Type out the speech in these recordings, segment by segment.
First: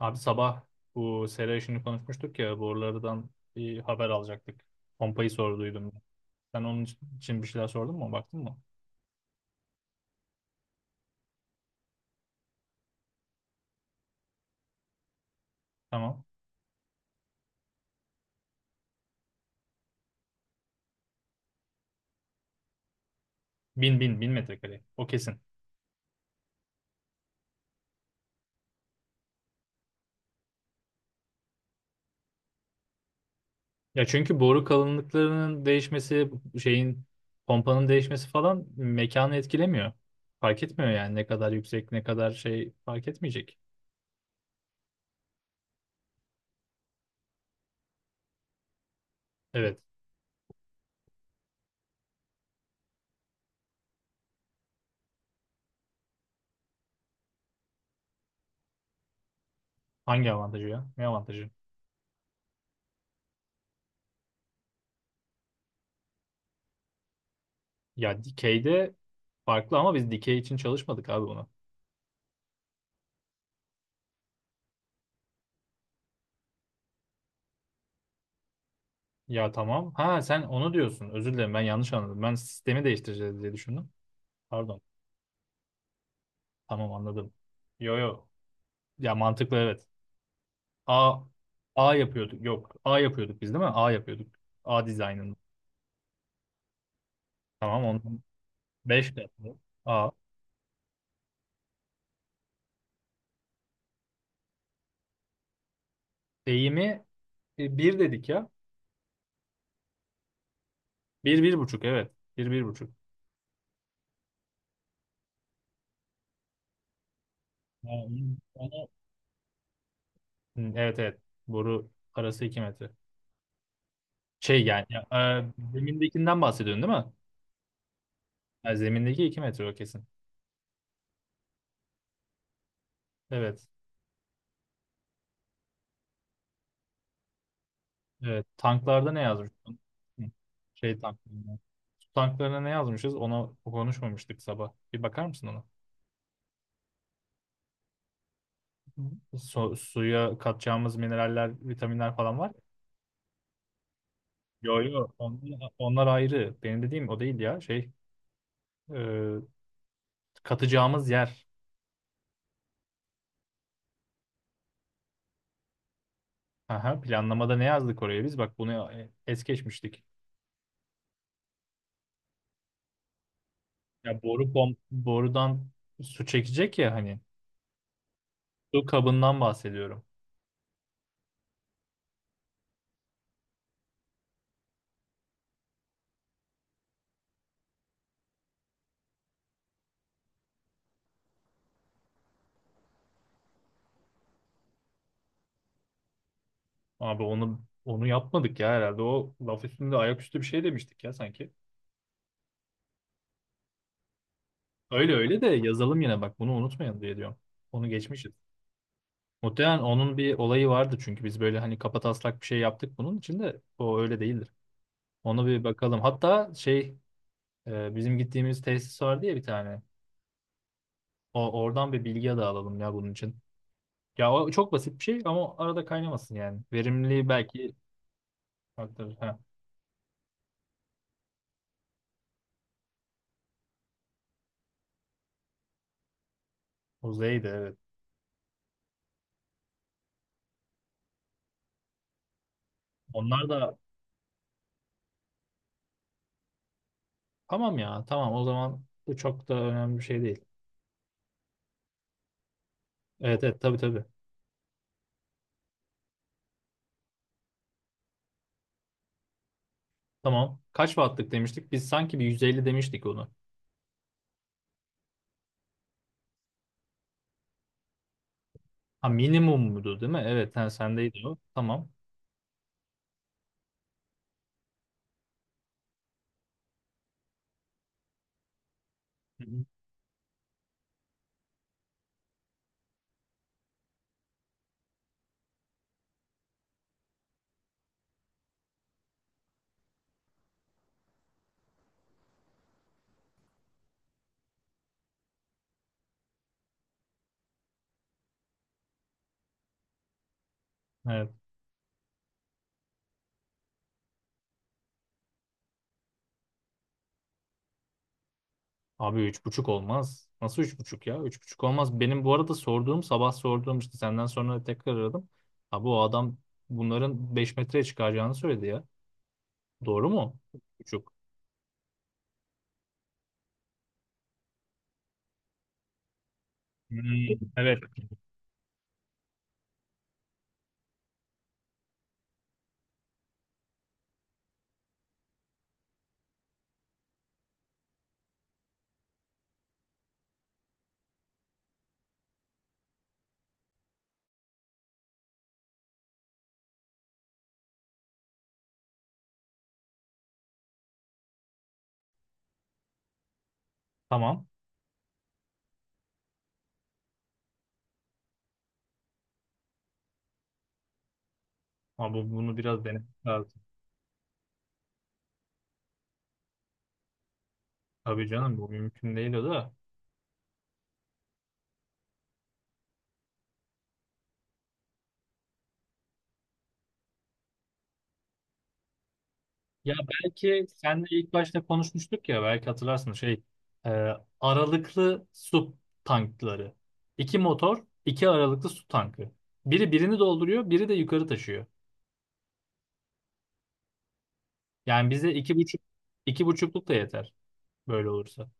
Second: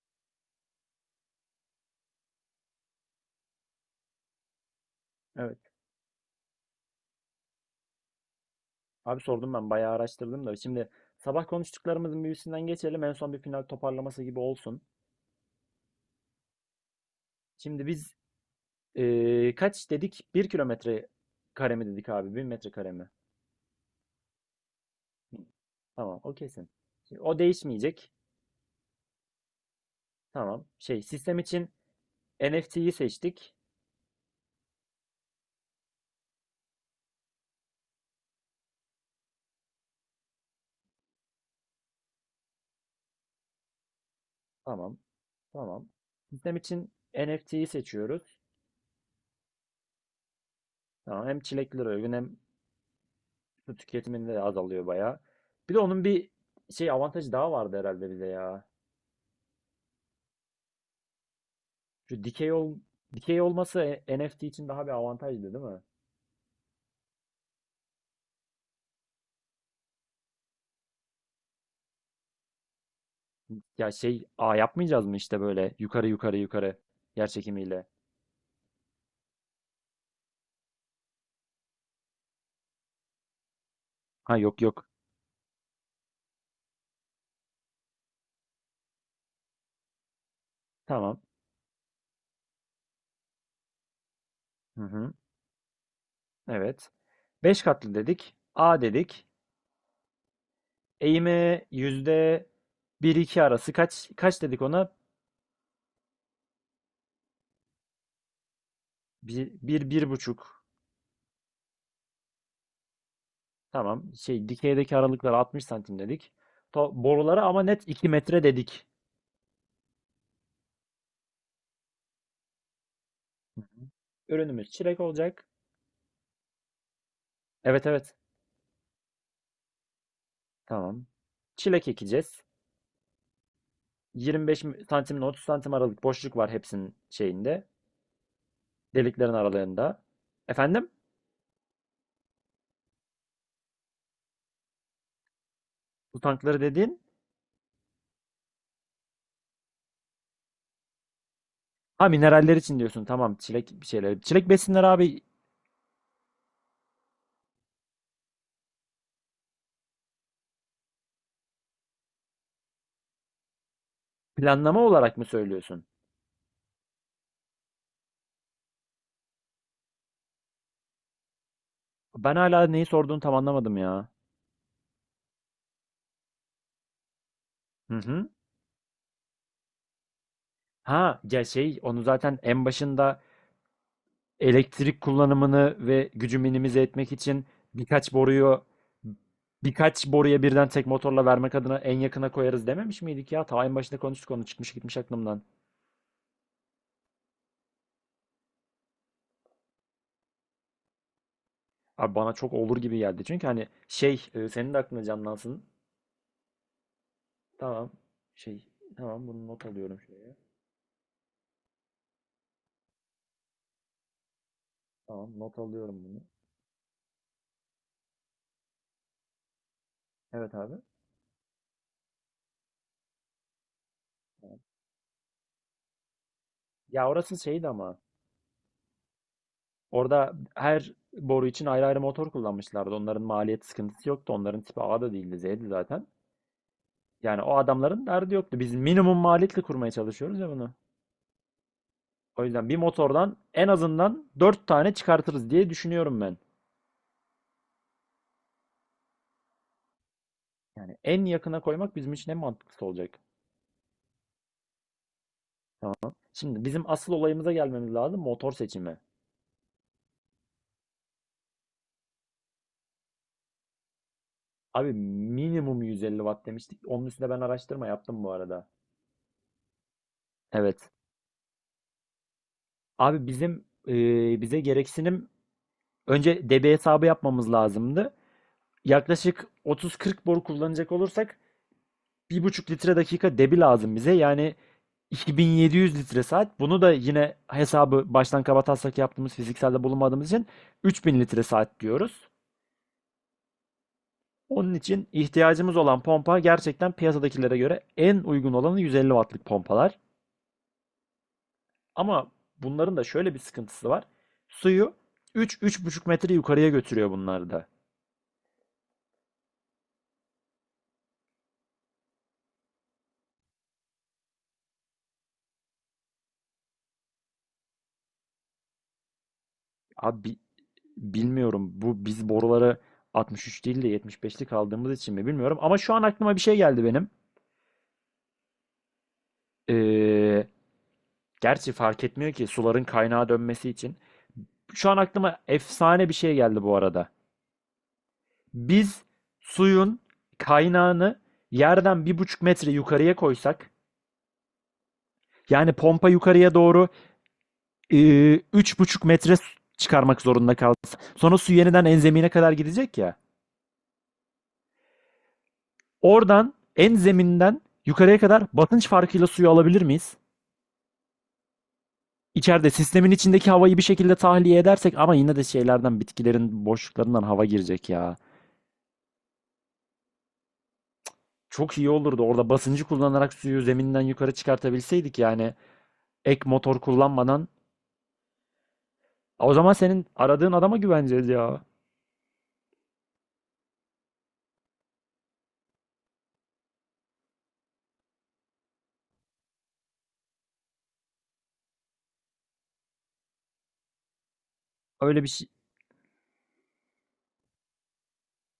Abi sabah bu sera işini konuşmuştuk ya borulardan bir haber alacaktık. Pompayı Evet. sorduydum. Sen onun için bir şeyler sordun mu? Baktın mı? Abi sordum ben bayağı araştırdım da. Şimdi sabah konuştuklarımızın bir üstünden geçelim. En son bir final toparlaması gibi olsun. Tamam. Şimdi biz kaç dedik? Bir kilometre kare mi dedik abi? 1.000 metre kare mi? Bin bin bin metrekare. O kesin. Bin. Tamam, o kesin. Şimdi o değişmeyecek. Tamam. Şey, sistem için NFT'yi seçtik. Ya çünkü boru kalınlıklarının değişmesi, şeyin pompanın değişmesi falan mekanı etkilemiyor. Fark etmiyor yani ne kadar yüksek ne kadar şey fark etmeyecek. Tamam. Tamam. Sistem için NFT'yi seçiyoruz. Evet. Tamam. Hem çileklere uygun hem su tüketiminde de azalıyor bayağı. Bir de onun bir şey avantajı daha vardı herhalde bize ya. Hangi avantajı ya? Ne avantajı? Şu dikey olması, NFT için daha bir avantajdı değil mi? Ya dikeyde farklı ama biz dikey için çalışmadık abi. Ya şey, a yapmayacağız mı işte, böyle yukarı yukarı yukarı, yer çekimiyle? Ya tamam. Ha, sen onu diyorsun. Özür dilerim, ben yanlış anladım. Ben sistemi değiştireceğiz diye düşündüm. Ha, yok Pardon. yok. Tamam, anladım. Yo yo. Ya mantıklı, evet. Tamam. A A yapıyorduk. Yok. A yapıyorduk biz değil mi? A yapıyorduk. Hı A hı. dizaynını. Evet. beş Tamam, katlı ondan dedik. A 5 de dedik. yaptık. A. Eğimi yüzde bir iki arası kaç dedik ona? Eğimi bir dedik ya. Bir, bir buçuk. Bir, bir buçuk, evet. Bir 1,5. Tamam. Şey, dikeydeki aralıklar 60 santim dedik. To borulara ama net Ya 2 onu- metre dedik. Hı, evet, evet. Boru arası 2 metre. Hı hı. Şey Ürünümüz yani çilek ya, olacak. Zemindekinden bahsediyorsun değil mi? Evet, evet. Ha, zemindeki 2 metre, o kesin. Tamam. Çilek ekeceğiz. Evet. 25 santim ile 30 santim aralık boşluk var hepsinin şeyinde. Evet, tanklarda ne Deliklerin yazmıştın? aralarında. Hı, Efendim? şey tanklarında. Su tanklarına ne yazmışız? Ona konuşmamıştık sabah. Bir bakar mısın ona? Bu tankları dediğin? Hı. Suya katacağımız mineraller, Ha, vitaminler falan var. mineraller için diyorsun. Tamam, çilek bir şeyler. Çilek Yo besinler yo. abi. Onlar ayrı. Benim dediğim o değil ya. Şey, e, katacağımız yer. Planlama olarak mı söylüyorsun? Aha, planlamada ne yazdık oraya biz? Bak, bunu es geçmiştik. Ben hala neyi sorduğunu tam anlamadım ya. Ya borudan su çekecek ya hani. Hı hı. Su kabından bahsediyorum. Ha, ya şey, onu zaten en başında elektrik kullanımını ve gücü minimize etmek için birkaç boruyu birkaç boruya birden tek motorla vermek adına en yakına koyarız dememiş miydik ya? Ta en başında konuştuk, onu çıkmış gitmiş aklımdan. Abi onu yapmadık ya herhalde. O laf üstünde ayaküstü bir şey demiştik ya sanki. Abi, bana çok olur gibi geldi. Çünkü hani şey, senin de aklına Öyle öyle de canlansın. yazalım yine, bak bunu unutmayın diye diyorum. Onu Tamam. geçmişiz. Şey, tamam, bunu not Muhtemelen alıyorum onun bir şuraya. olayı vardı çünkü biz böyle hani kapataslak bir şey yaptık, bunun için de o öyle değildir. Tamam, Onu not bir bakalım. alıyorum bunu. Hatta şey bizim gittiğimiz tesis vardı ya bir tane. Evet abi. O oradan bir bilgi de alalım ya bunun için. Ya o Tamam. çok basit bir şey ama arada kaynamasın yani. Ya, Verimli orası şeydi belki ama. aktarır. Ha, Orada her boru için ayrı ayrı motor kullanmışlardı. Onların maliyet sıkıntısı yoktu. Onların tipi A da değildi, Z'di zaten. o Yani Z'ydi, o evet. adamların derdi yoktu. Biz minimum maliyetle kurmaya çalışıyoruz ya bunu. O yüzden bir motordan Onlar en da. azından 4 tane çıkartırız diye düşünüyorum ben. Tamam ya, tamam, o zaman bu çok da önemli bir şey değil. Yani en yakına koymak bizim için en mantıklısı olacak. Evet, evet, tabii, tabii. Şimdi bizim asıl olayımıza gelmemiz lazım, motor seçimi. Tamam. Kaç wattlık demiştik? Biz sanki bir 150 demiştik onu. Abi minimum 150 watt demiştik. Onun üstüne ben araştırma yaptım bu arada. Ha, minimum muydu değil mi? Evet ha, Evet. sendeydi o. Tamam. Abi bize gereksinim, önce debi hesabı yapmamız lazımdı. Hı Yaklaşık hı. 30-40 boru kullanacak olursak 1,5 litre dakika debi lazım bize. Yani 2700 litre saat. Bunu da yine hesabı baştan kabataslak yaptığımız, fizikselde bulunmadığımız için 3000 litre saat diyoruz. Onun için ihtiyacımız olan pompa, gerçekten piyasadakilere göre en uygun olanı, 150 wattlık pompalar. Evet. Ama bunların da şöyle bir sıkıntısı var. Suyu 3 buçuk metre yukarıya götürüyor bunlar da. Abi 3,5 olmaz. Nasıl 3,5 ya? 3,5 olmaz. Benim bu arada sorduğum, sabah sorduğum işte, senden sonra tekrar aradım. Abi o adam bunların 5 metreye çıkaracağını söyledi ya. Doğru Abi mu? 3,5. bilmiyorum, bu biz boruları 63 değil de 75'lik aldığımız için mi bilmiyorum. Ama şu an aklıma bir şey geldi benim. Hmm, evet. Ee, Gerçi fark etmiyor ki suların kaynağa dönmesi için. Şu an aklıma efsane bir şey geldi bu arada. Biz suyun kaynağını yerden 1,5 metre yukarıya koysak, yani pompa yukarıya doğru 3,5 metre çıkarmak zorunda kalsın. Sonra su yeniden en zemine kadar gidecek ya. Tamam. Oradan en zeminden yukarıya kadar basınç farkıyla suyu alabilir miyiz? Ama bunu İçeride biraz sistemin denemek içindeki lazım. havayı bir şekilde tahliye edersek, ama yine de şeylerden, bitkilerin boşluklarından hava girecek ya. Tabii canım, bu mümkün değil o da. Çok iyi olurdu orada basıncı kullanarak suyu zeminden yukarı çıkartabilseydik, yani ek motor kullanmadan. O zaman Ya senin aradığın belki adama senle güveneceğiz ilk ya. başta konuşmuştuk ya, belki hatırlarsın şey, e, aralıklı su tankları. İki motor, iki aralıklı su tankı. Biri birini dolduruyor, biri de yukarı taşıyor. Yani Öyle bir bize şey. iki buçuk, iki buçukluk da yeter böyle olursa.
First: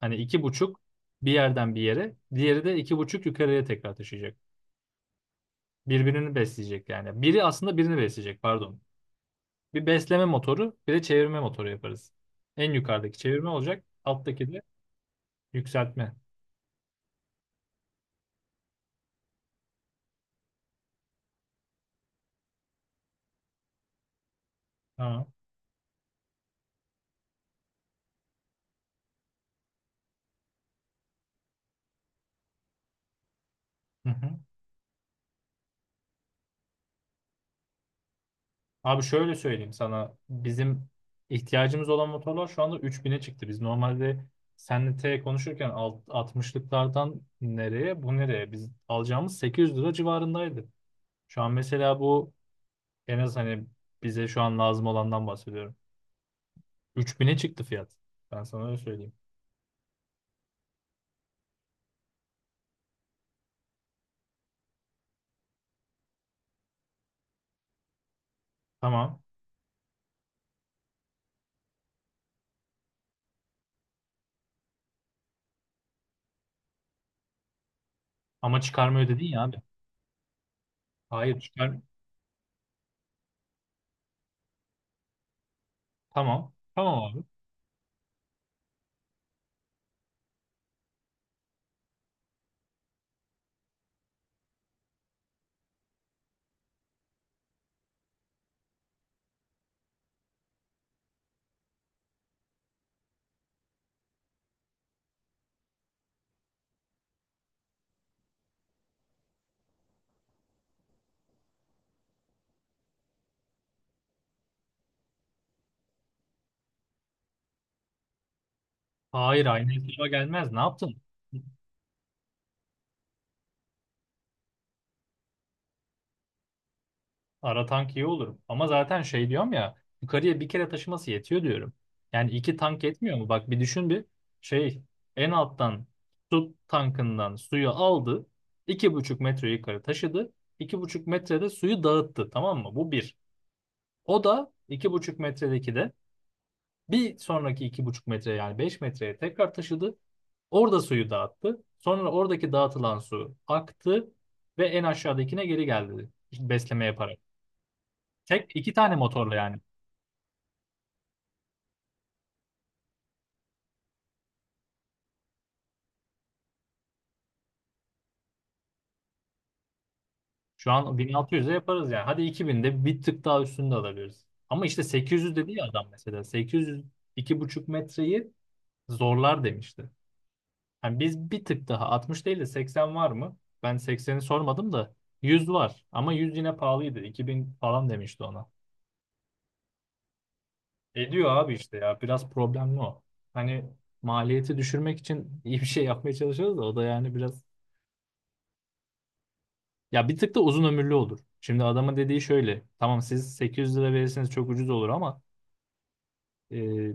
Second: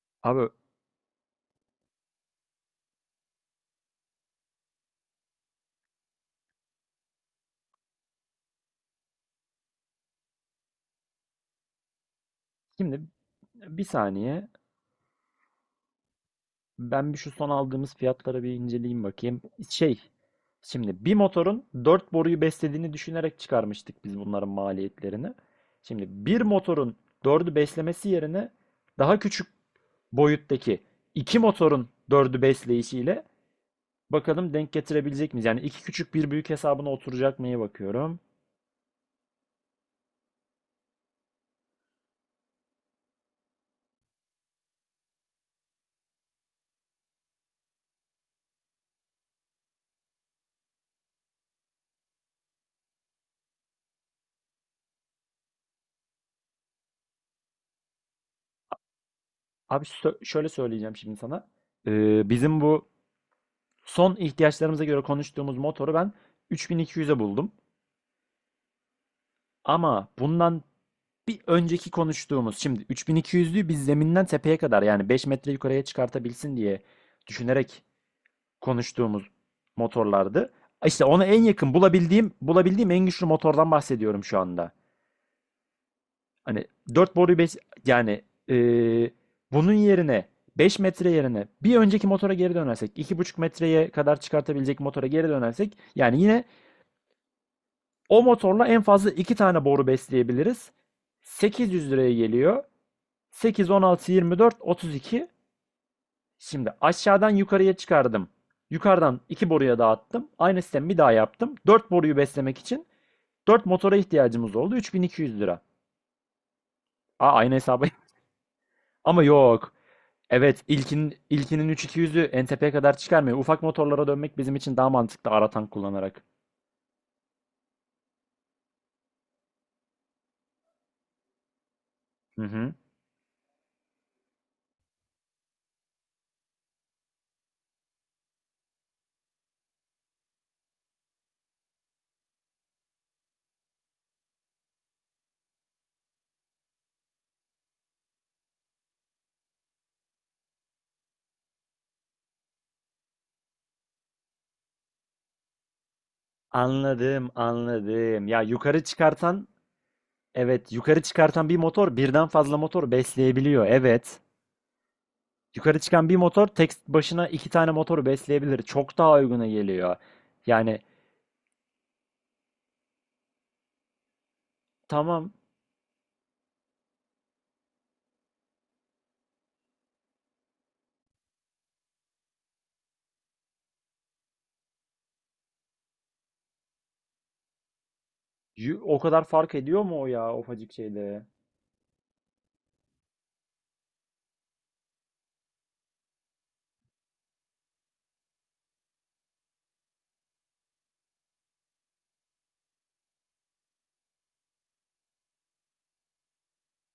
Hani iki Abi buçuk bir yerden bir yere, diğeri de iki buçuk yukarıya tekrar taşıyacak. Birbirini besleyecek yani. Biri aslında birini besleyecek, pardon. Bir besleme motoru, bir de çevirme motoru yaparız. En şimdi yukarıdaki çevirme bir olacak, saniye. alttaki de yükseltme. Ben bir şu son aldığımız fiyatlara bir inceleyeyim, bakayım. Şey, şimdi bir motorun 4 boruyu beslediğini düşünerek çıkarmıştık biz bunların Ha. maliyetlerini. Şimdi bir motorun dördü beslemesi yerine daha küçük boyuttaki iki motorun dördü besleyişiyle Hı hı. bakalım, denk getirebilecek miyiz? Yani iki küçük bir büyük hesabına oturacak mıya bakıyorum. Abi şöyle söyleyeyim sana. Bizim ihtiyacımız olan motorlar şu anda 3000'e çıktı. Biz normalde senle T konuşurken altmışlıklardan, nereye bu nereye? Biz alacağımız 800 lira civarındaydı. Şu an mesela bu en az, hani bize şu an lazım olandan bahsediyorum. 3000'e çıktı fiyat. Ben sana öyle söyleyeyim. Abi şöyle söyleyeceğim şimdi sana. Bizim bu son ihtiyaçlarımıza göre konuştuğumuz motoru ben 3200'e buldum. Tamam. Ama bundan bir önceki konuştuğumuz, şimdi 3200'lüyü biz zeminden tepeye kadar, yani 5 metre yukarıya çıkartabilsin diye düşünerek Ama çıkarma ödedin konuştuğumuz ya abi. motorlardı. İşte ona Hayır, en yakın çıkar. bulabildiğim en güçlü motordan bahsediyorum şu anda. Tamam. Hani Tamam 4 abi. boruyu 5, yani eee, bunun yerine 5 metre yerine bir önceki motora geri dönersek, 2,5 metreye kadar çıkartabilecek motora geri dönersek, yani yine o motorla en fazla 2 tane boru besleyebiliriz. 800 liraya geliyor. 8, 16, 24, 32. Şimdi aşağıdan yukarıya çıkardım. Yukarıdan 2 boruya dağıttım. Aynı sistemi bir daha yaptım. 4 boruyu beslemek için 4 motora ihtiyacımız oldu. 3200 lira. Aa, aynı hesabı. Ama Hayır, aynı yok. hesaba gelmez. Ne Evet, yaptın? İlkinin 3200'ü NTP'ye kadar çıkarmıyor. Ufak motorlara dönmek bizim için daha mantıklı, ara tank kullanarak. Ara tank iyi olur. Ama zaten şey diyorum ya, yukarıya bir kere taşıması yetiyor diyorum. Yani Hı iki hı. tank yetmiyor mu? Bak bir düşün, bir şey en alttan su tankından suyu aldı. 2,5 metre yukarı taşıdı. 2,5 metrede suyu dağıttı, tamam mı? Bu bir. O da iki buçuk metredeki de bir sonraki 2,5 metre yani 5 metreye tekrar taşıdı. Orada suyu dağıttı. Sonra oradaki dağıtılan su aktı ve en aşağıdakine geri geldi. İşte besleme yaparak. Anladım, anladım. Ya Tek iki yukarı tane motorla çıkartan yani. Evet, yukarı çıkartan bir motor birden fazla motor besleyebiliyor. Evet. Yukarı çıkan bir motor tek başına iki tane motoru besleyebilir. Çok daha uyguna geliyor. Şu Yani an 1600'e yaparız yani. Hadi 2000'de bir tık daha üstünde alabiliriz. Ama işte tamam. 800 dedi ya adam mesela. 800 buçuk metreyi zorlar demişti. Yani biz bir tık daha 60 değil de 80 var mı? Ben 80'i sormadım da 100 var. Ama 100 yine pahalıydı. 2000 falan demişti ona. O kadar fark ediyor mu o ya, ufacık şeyde? Ediyor abi işte ya. Biraz problemli o. Hani maliyeti düşürmek için iyi bir şey yapmaya çalışıyoruz da o da yani biraz. Ya bir tık da uzun ömürlü olur. Şimdi adama dediği şöyle. Tamam, siz 800 lira verirseniz çok ucuz olur ama e,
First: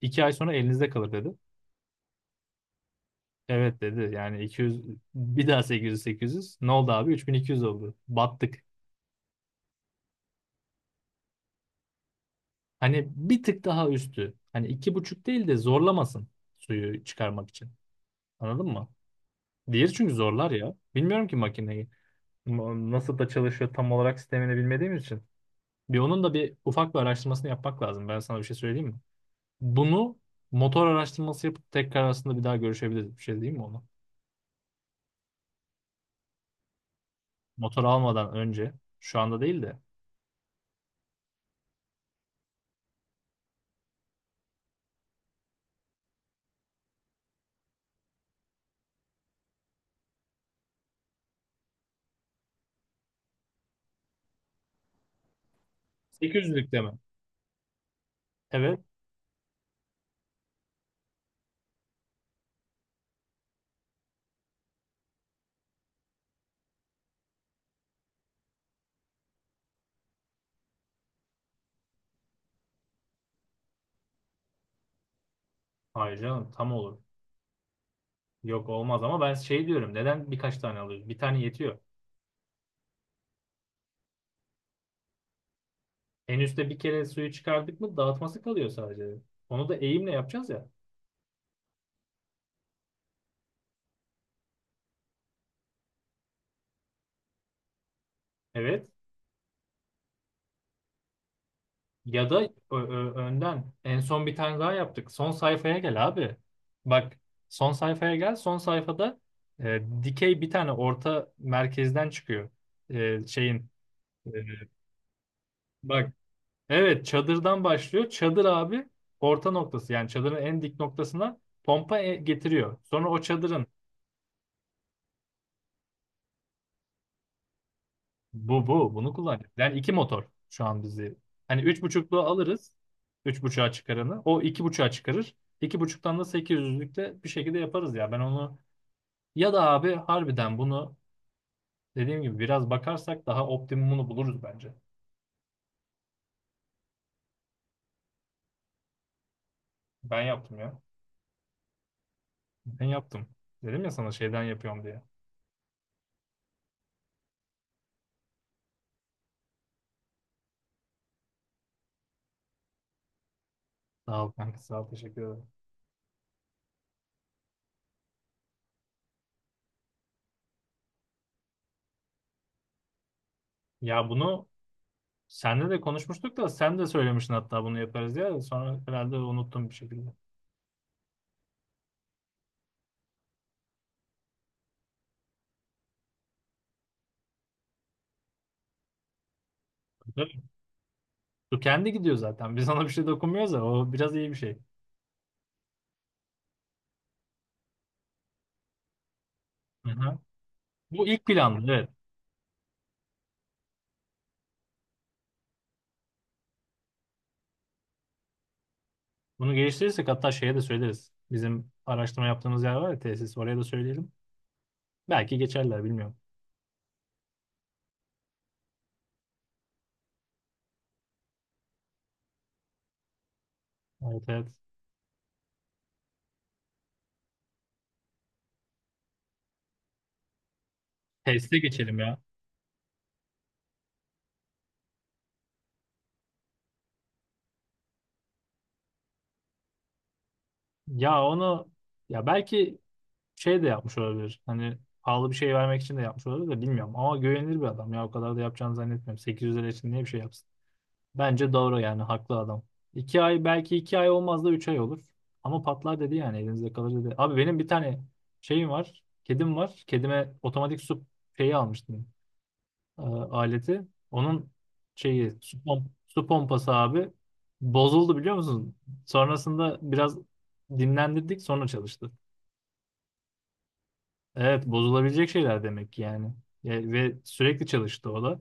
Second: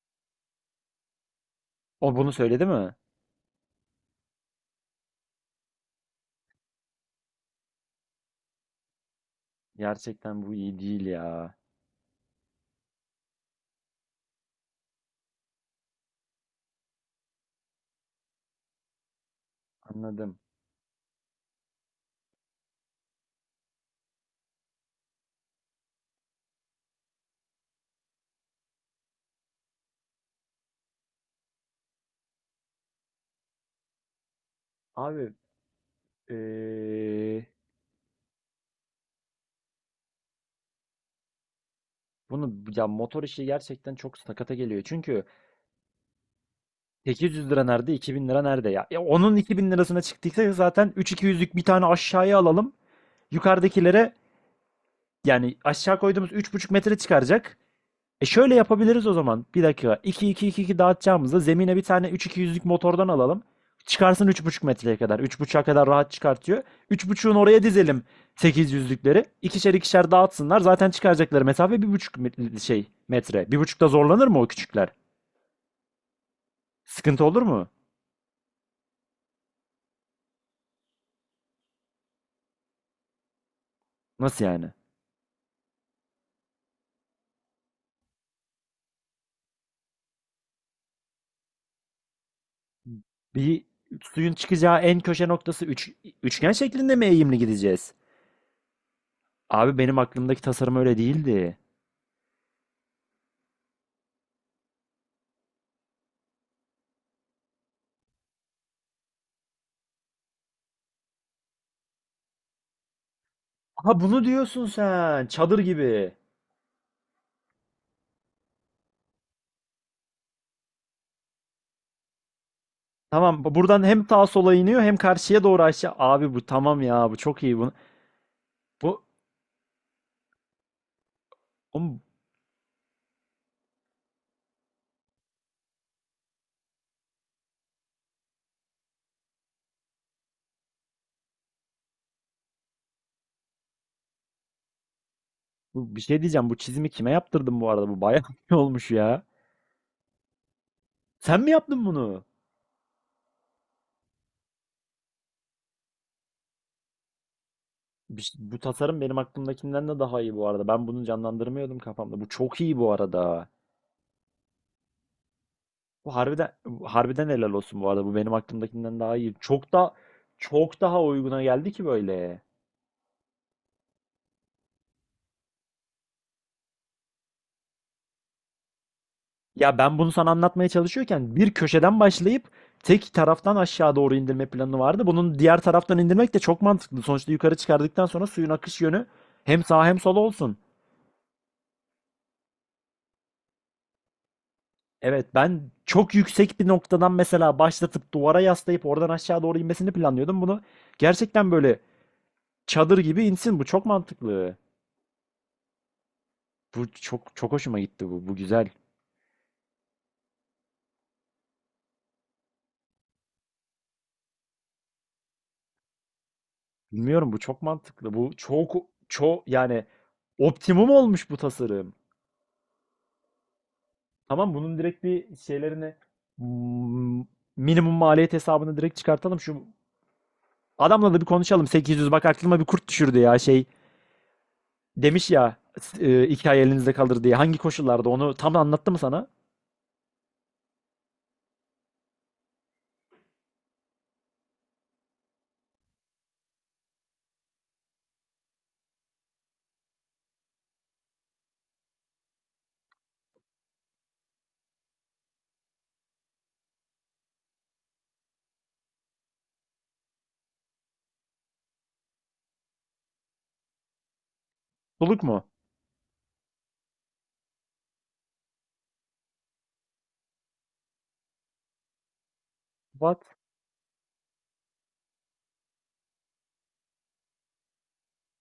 2 ay sonra elinizde kalır dedi. O bunu söyledi mi? Evet dedi. Yani 200 bir daha 800 800 ne oldu abi, 3200 oldu. Battık. Gerçekten bu iyi değil ya. Hani bir tık daha üstü. Hani iki buçuk değil de zorlamasın suyu çıkarmak için. Anladın mı? Diğeri çünkü Anladım. zorlar ya. Bilmiyorum ki makineyi. Nasıl da çalışıyor tam olarak sistemini bilmediğimiz için. Bir onun da bir ufak bir araştırmasını yapmak lazım. Ben sana bir şey söyleyeyim mi? Bunu motor araştırması yapıp tekrar aslında bir daha görüşebiliriz. Bir şey değil mi ona? Abi eee, Motor almadan önce. Şu anda değil de. bunu, ya motor işi gerçekten çok sakata geliyor. Çünkü 800 lira nerede, 2000 lira nerede ya? Ya onun 2000 lirasına çıktıysa, zaten 3200'lük bir tane aşağıya alalım. Yukarıdakilere. Yani aşağı koyduğumuz üç buçuk 800'lükte metre mi? çıkaracak. E, şöyle Evet. yapabiliriz o zaman. Bir dakika. İki iki iki iki dağıtacağımızda zemine bir tane, üç, iki 200lük motordan alalım. Çıkarsın 3,5 metreye kadar. 3,5'a kadar rahat çıkartıyor. 3,5'un oraya dizelim 800'lükleri. İkişer ikişer dağıtsınlar. Zaten çıkaracakları mesafe bir buçuk şey metre. 1,5'ta zorlanır mı o küçükler? Hayır canım, tam olur. Sıkıntı olur mu? Yok, olmaz ama ben şey diyorum. Neden birkaç tane alıyoruz? Bir tane yetiyor. Nasıl yani? En üstte bir kere suyu çıkardık mı dağıtması kalıyor sadece. Onu da eğimle yapacağız ya. Bir, suyun çıkacağı en köşe noktası, üçgen şeklinde mi eğimli gideceğiz? Evet. Abi benim aklımdaki tasarım öyle değildi. Ya da önden en son bir tane daha yaptık. Son sayfaya gel abi. Bak, son sayfaya gel. Son sayfada dikey bir tane orta merkezden çıkıyor. Şeyin. Ha, bunu e, diyorsun sen. Çadır bak, gibi. evet, çadırdan başlıyor. Çadır abi orta noktası yani çadırın en dik noktasına pompa getiriyor. Sonra o Tamam, çadırın. buradan hem sağa sola iniyor, hem karşıya doğru aşağı. Abi bu tamam ya, bu çok iyi. Bu, Bu bu. bu, Bunu kullanacağız. Yani iki motor şu an bizi. Hani üç oğlum, buçukluğu alırız. Üç buçuğa çıkaranı. O iki buçuğa çıkarır. İki buçuktan da sekiz yüzlükte bir şekilde yaparız ya. Ben onu, ya da abi harbiden bunu dediğim gibi biraz bakarsak daha optimumunu buluruz bence. bu bir şey diyeceğim. Bu çizimi kime yaptırdın bu arada? Bu bayağı iyi olmuş ya. Ben yaptım ya. Sen mi yaptın bunu? Ben yaptım. Dedim ya sana şeyden yapıyorum diye. Bu tasarım benim aklımdakinden de daha iyi bu arada. Ben bunu canlandırmıyordum kafamda. Bu çok iyi bu arada. Sağ ol kanka, sağ ol, teşekkür ederim. Bu harbiden helal olsun bu arada. Bu benim aklımdakinden daha iyi. Çok daha uyguna geldi ki böyle. Ya bunu senle de konuşmuştuk da, sen de söylemiştin hatta bunu yaparız diye. Sonra herhalde unuttum bir Ya ben şekilde. bunu sana anlatmaya çalışıyorken bir köşeden başlayıp tek taraftan aşağı doğru indirme planı vardı. Bunun diğer taraftan indirmek de çok mantıklı. Sonuçta yukarı çıkardıktan sonra suyun akış yönü hem sağa hem sola olsun. Bu kendi gidiyor zaten. Biz ona bir şey dokunmuyoruz da o biraz iyi bir şey. Evet, ben çok yüksek bir noktadan mesela başlatıp duvara yaslayıp oradan aşağı doğru inmesini Aha. planlıyordum. Bunu Bu ilk gerçekten planlı, böyle evet. çadır gibi insin. Bu çok mantıklı. Bu çok çok hoşuma gitti bu. Bu güzel. Bunu geliştirirsek hatta şeye de söyleriz. Bizim araştırma yaptığımız yer var ya, tesis, oraya da söyleyelim. Belki geçerler, bilmiyorum. Bilmiyorum, bu çok mantıklı. Bu çok çok, yani optimum olmuş bu tasarım. Evet, evet. Tamam, bunun direkt bir şeylerini, mm, minimum maliyet hesabını direkt çıkartalım. Şu adamla da bir Tesise konuşalım. geçelim 800, ya. bak aklıma bir kurt düşürdü ya, şey demiş ya, 2 ay elinizde kalır diye. Hangi koşullarda, onu tam anlattı mı sana? Ya onu, ya belki şey de yapmış olabilir. Hani pahalı bir şey vermek için de yapmış olabilir de, bilmiyorum. Ama güvenilir bir adam ya, o kadar da yapacağını zannetmiyorum. 800 lira için niye bir şey yapsın? Bence doğru yani, haklı adam. 2 ay, belki 2 ay olmaz da 3 ay olur. Ama patlar dedi, yani elinizde kalır dedi. Abi benim bir tane şeyim var. Kedim var. Kedime otomatik su şeyi almıştım. Aleti. Onun Buluk şeyi mu? su, su pompası abi bozuldu biliyor musun? Sonrasında biraz dinlendirdik, sonra çalıştı. What? Evet, bozulabilecek şeyler demek ki yani. Ve sürekli çalıştı o da.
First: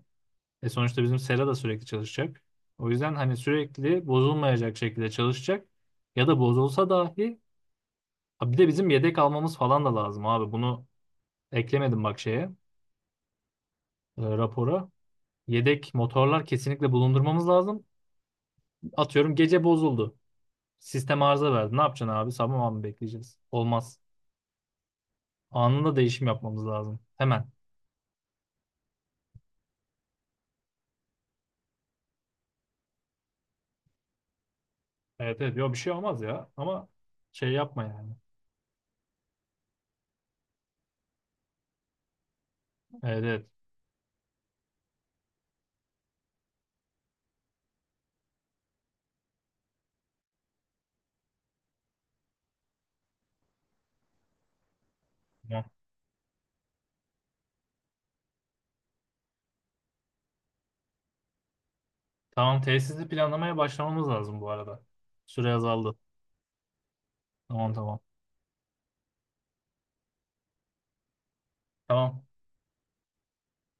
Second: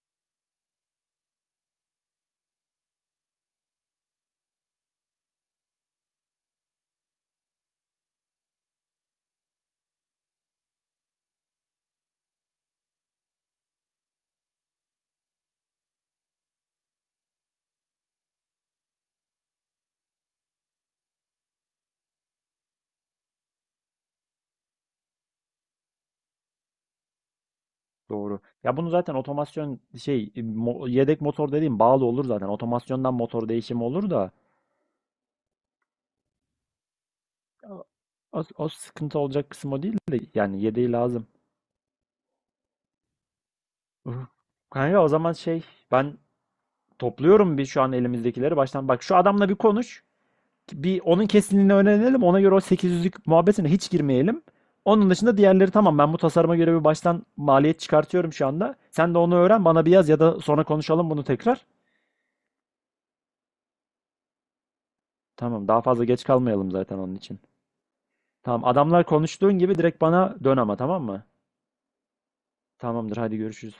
E sonuçta bizim sera da sürekli çalışacak. O yüzden hani sürekli bozulmayacak şekilde çalışacak. Ya da bozulsa dahi. Ha, bir de bizim yedek almamız falan da lazım abi. Bunu eklemedim bak şeye, rapora. Yedek motorlar kesinlikle bulundurmamız lazım. Atıyorum gece bozuldu. Sistem arıza verdi. Ne yapacaksın abi? Sabah mı bekleyeceğiz? Olmaz. Anında değişim yapmamız lazım. Hemen. Doğru. Ya bunu zaten otomasyon şey, yedek motor dediğim, bağlı olur zaten. Otomasyondan motor değişimi olur da, Evet, evet. Yok, bir şey olmaz ya. Ama şey yapma yani. o sıkıntı olacak kısım o değil de, yani yedeği lazım. Evet, evet. Uf. Kanka, o zaman şey, ben topluyorum bir şu an elimizdekileri baştan. Bak, şu adamla bir konuş. Bir onun kesinliğini öğrenelim. Ona göre, o 800'lük muhabbetine hiç girmeyelim. Onun dışında Tamam. diğerleri tamam. Ben bu tasarıma göre bir baştan maliyet çıkartıyorum şu anda. Sen de onu öğren, bana bir yaz ya da sonra konuşalım bunu tekrar. Tamam, tesisli planlamaya başlamamız lazım bu arada. Süre Tamam, daha azaldı. fazla geç kalmayalım zaten onun için. Tamam, tamam. Tamam, adamlar konuştuğun gibi direkt bana dön ama, tamam mı? Tamam. Tamamdır, hadi görüşürüz.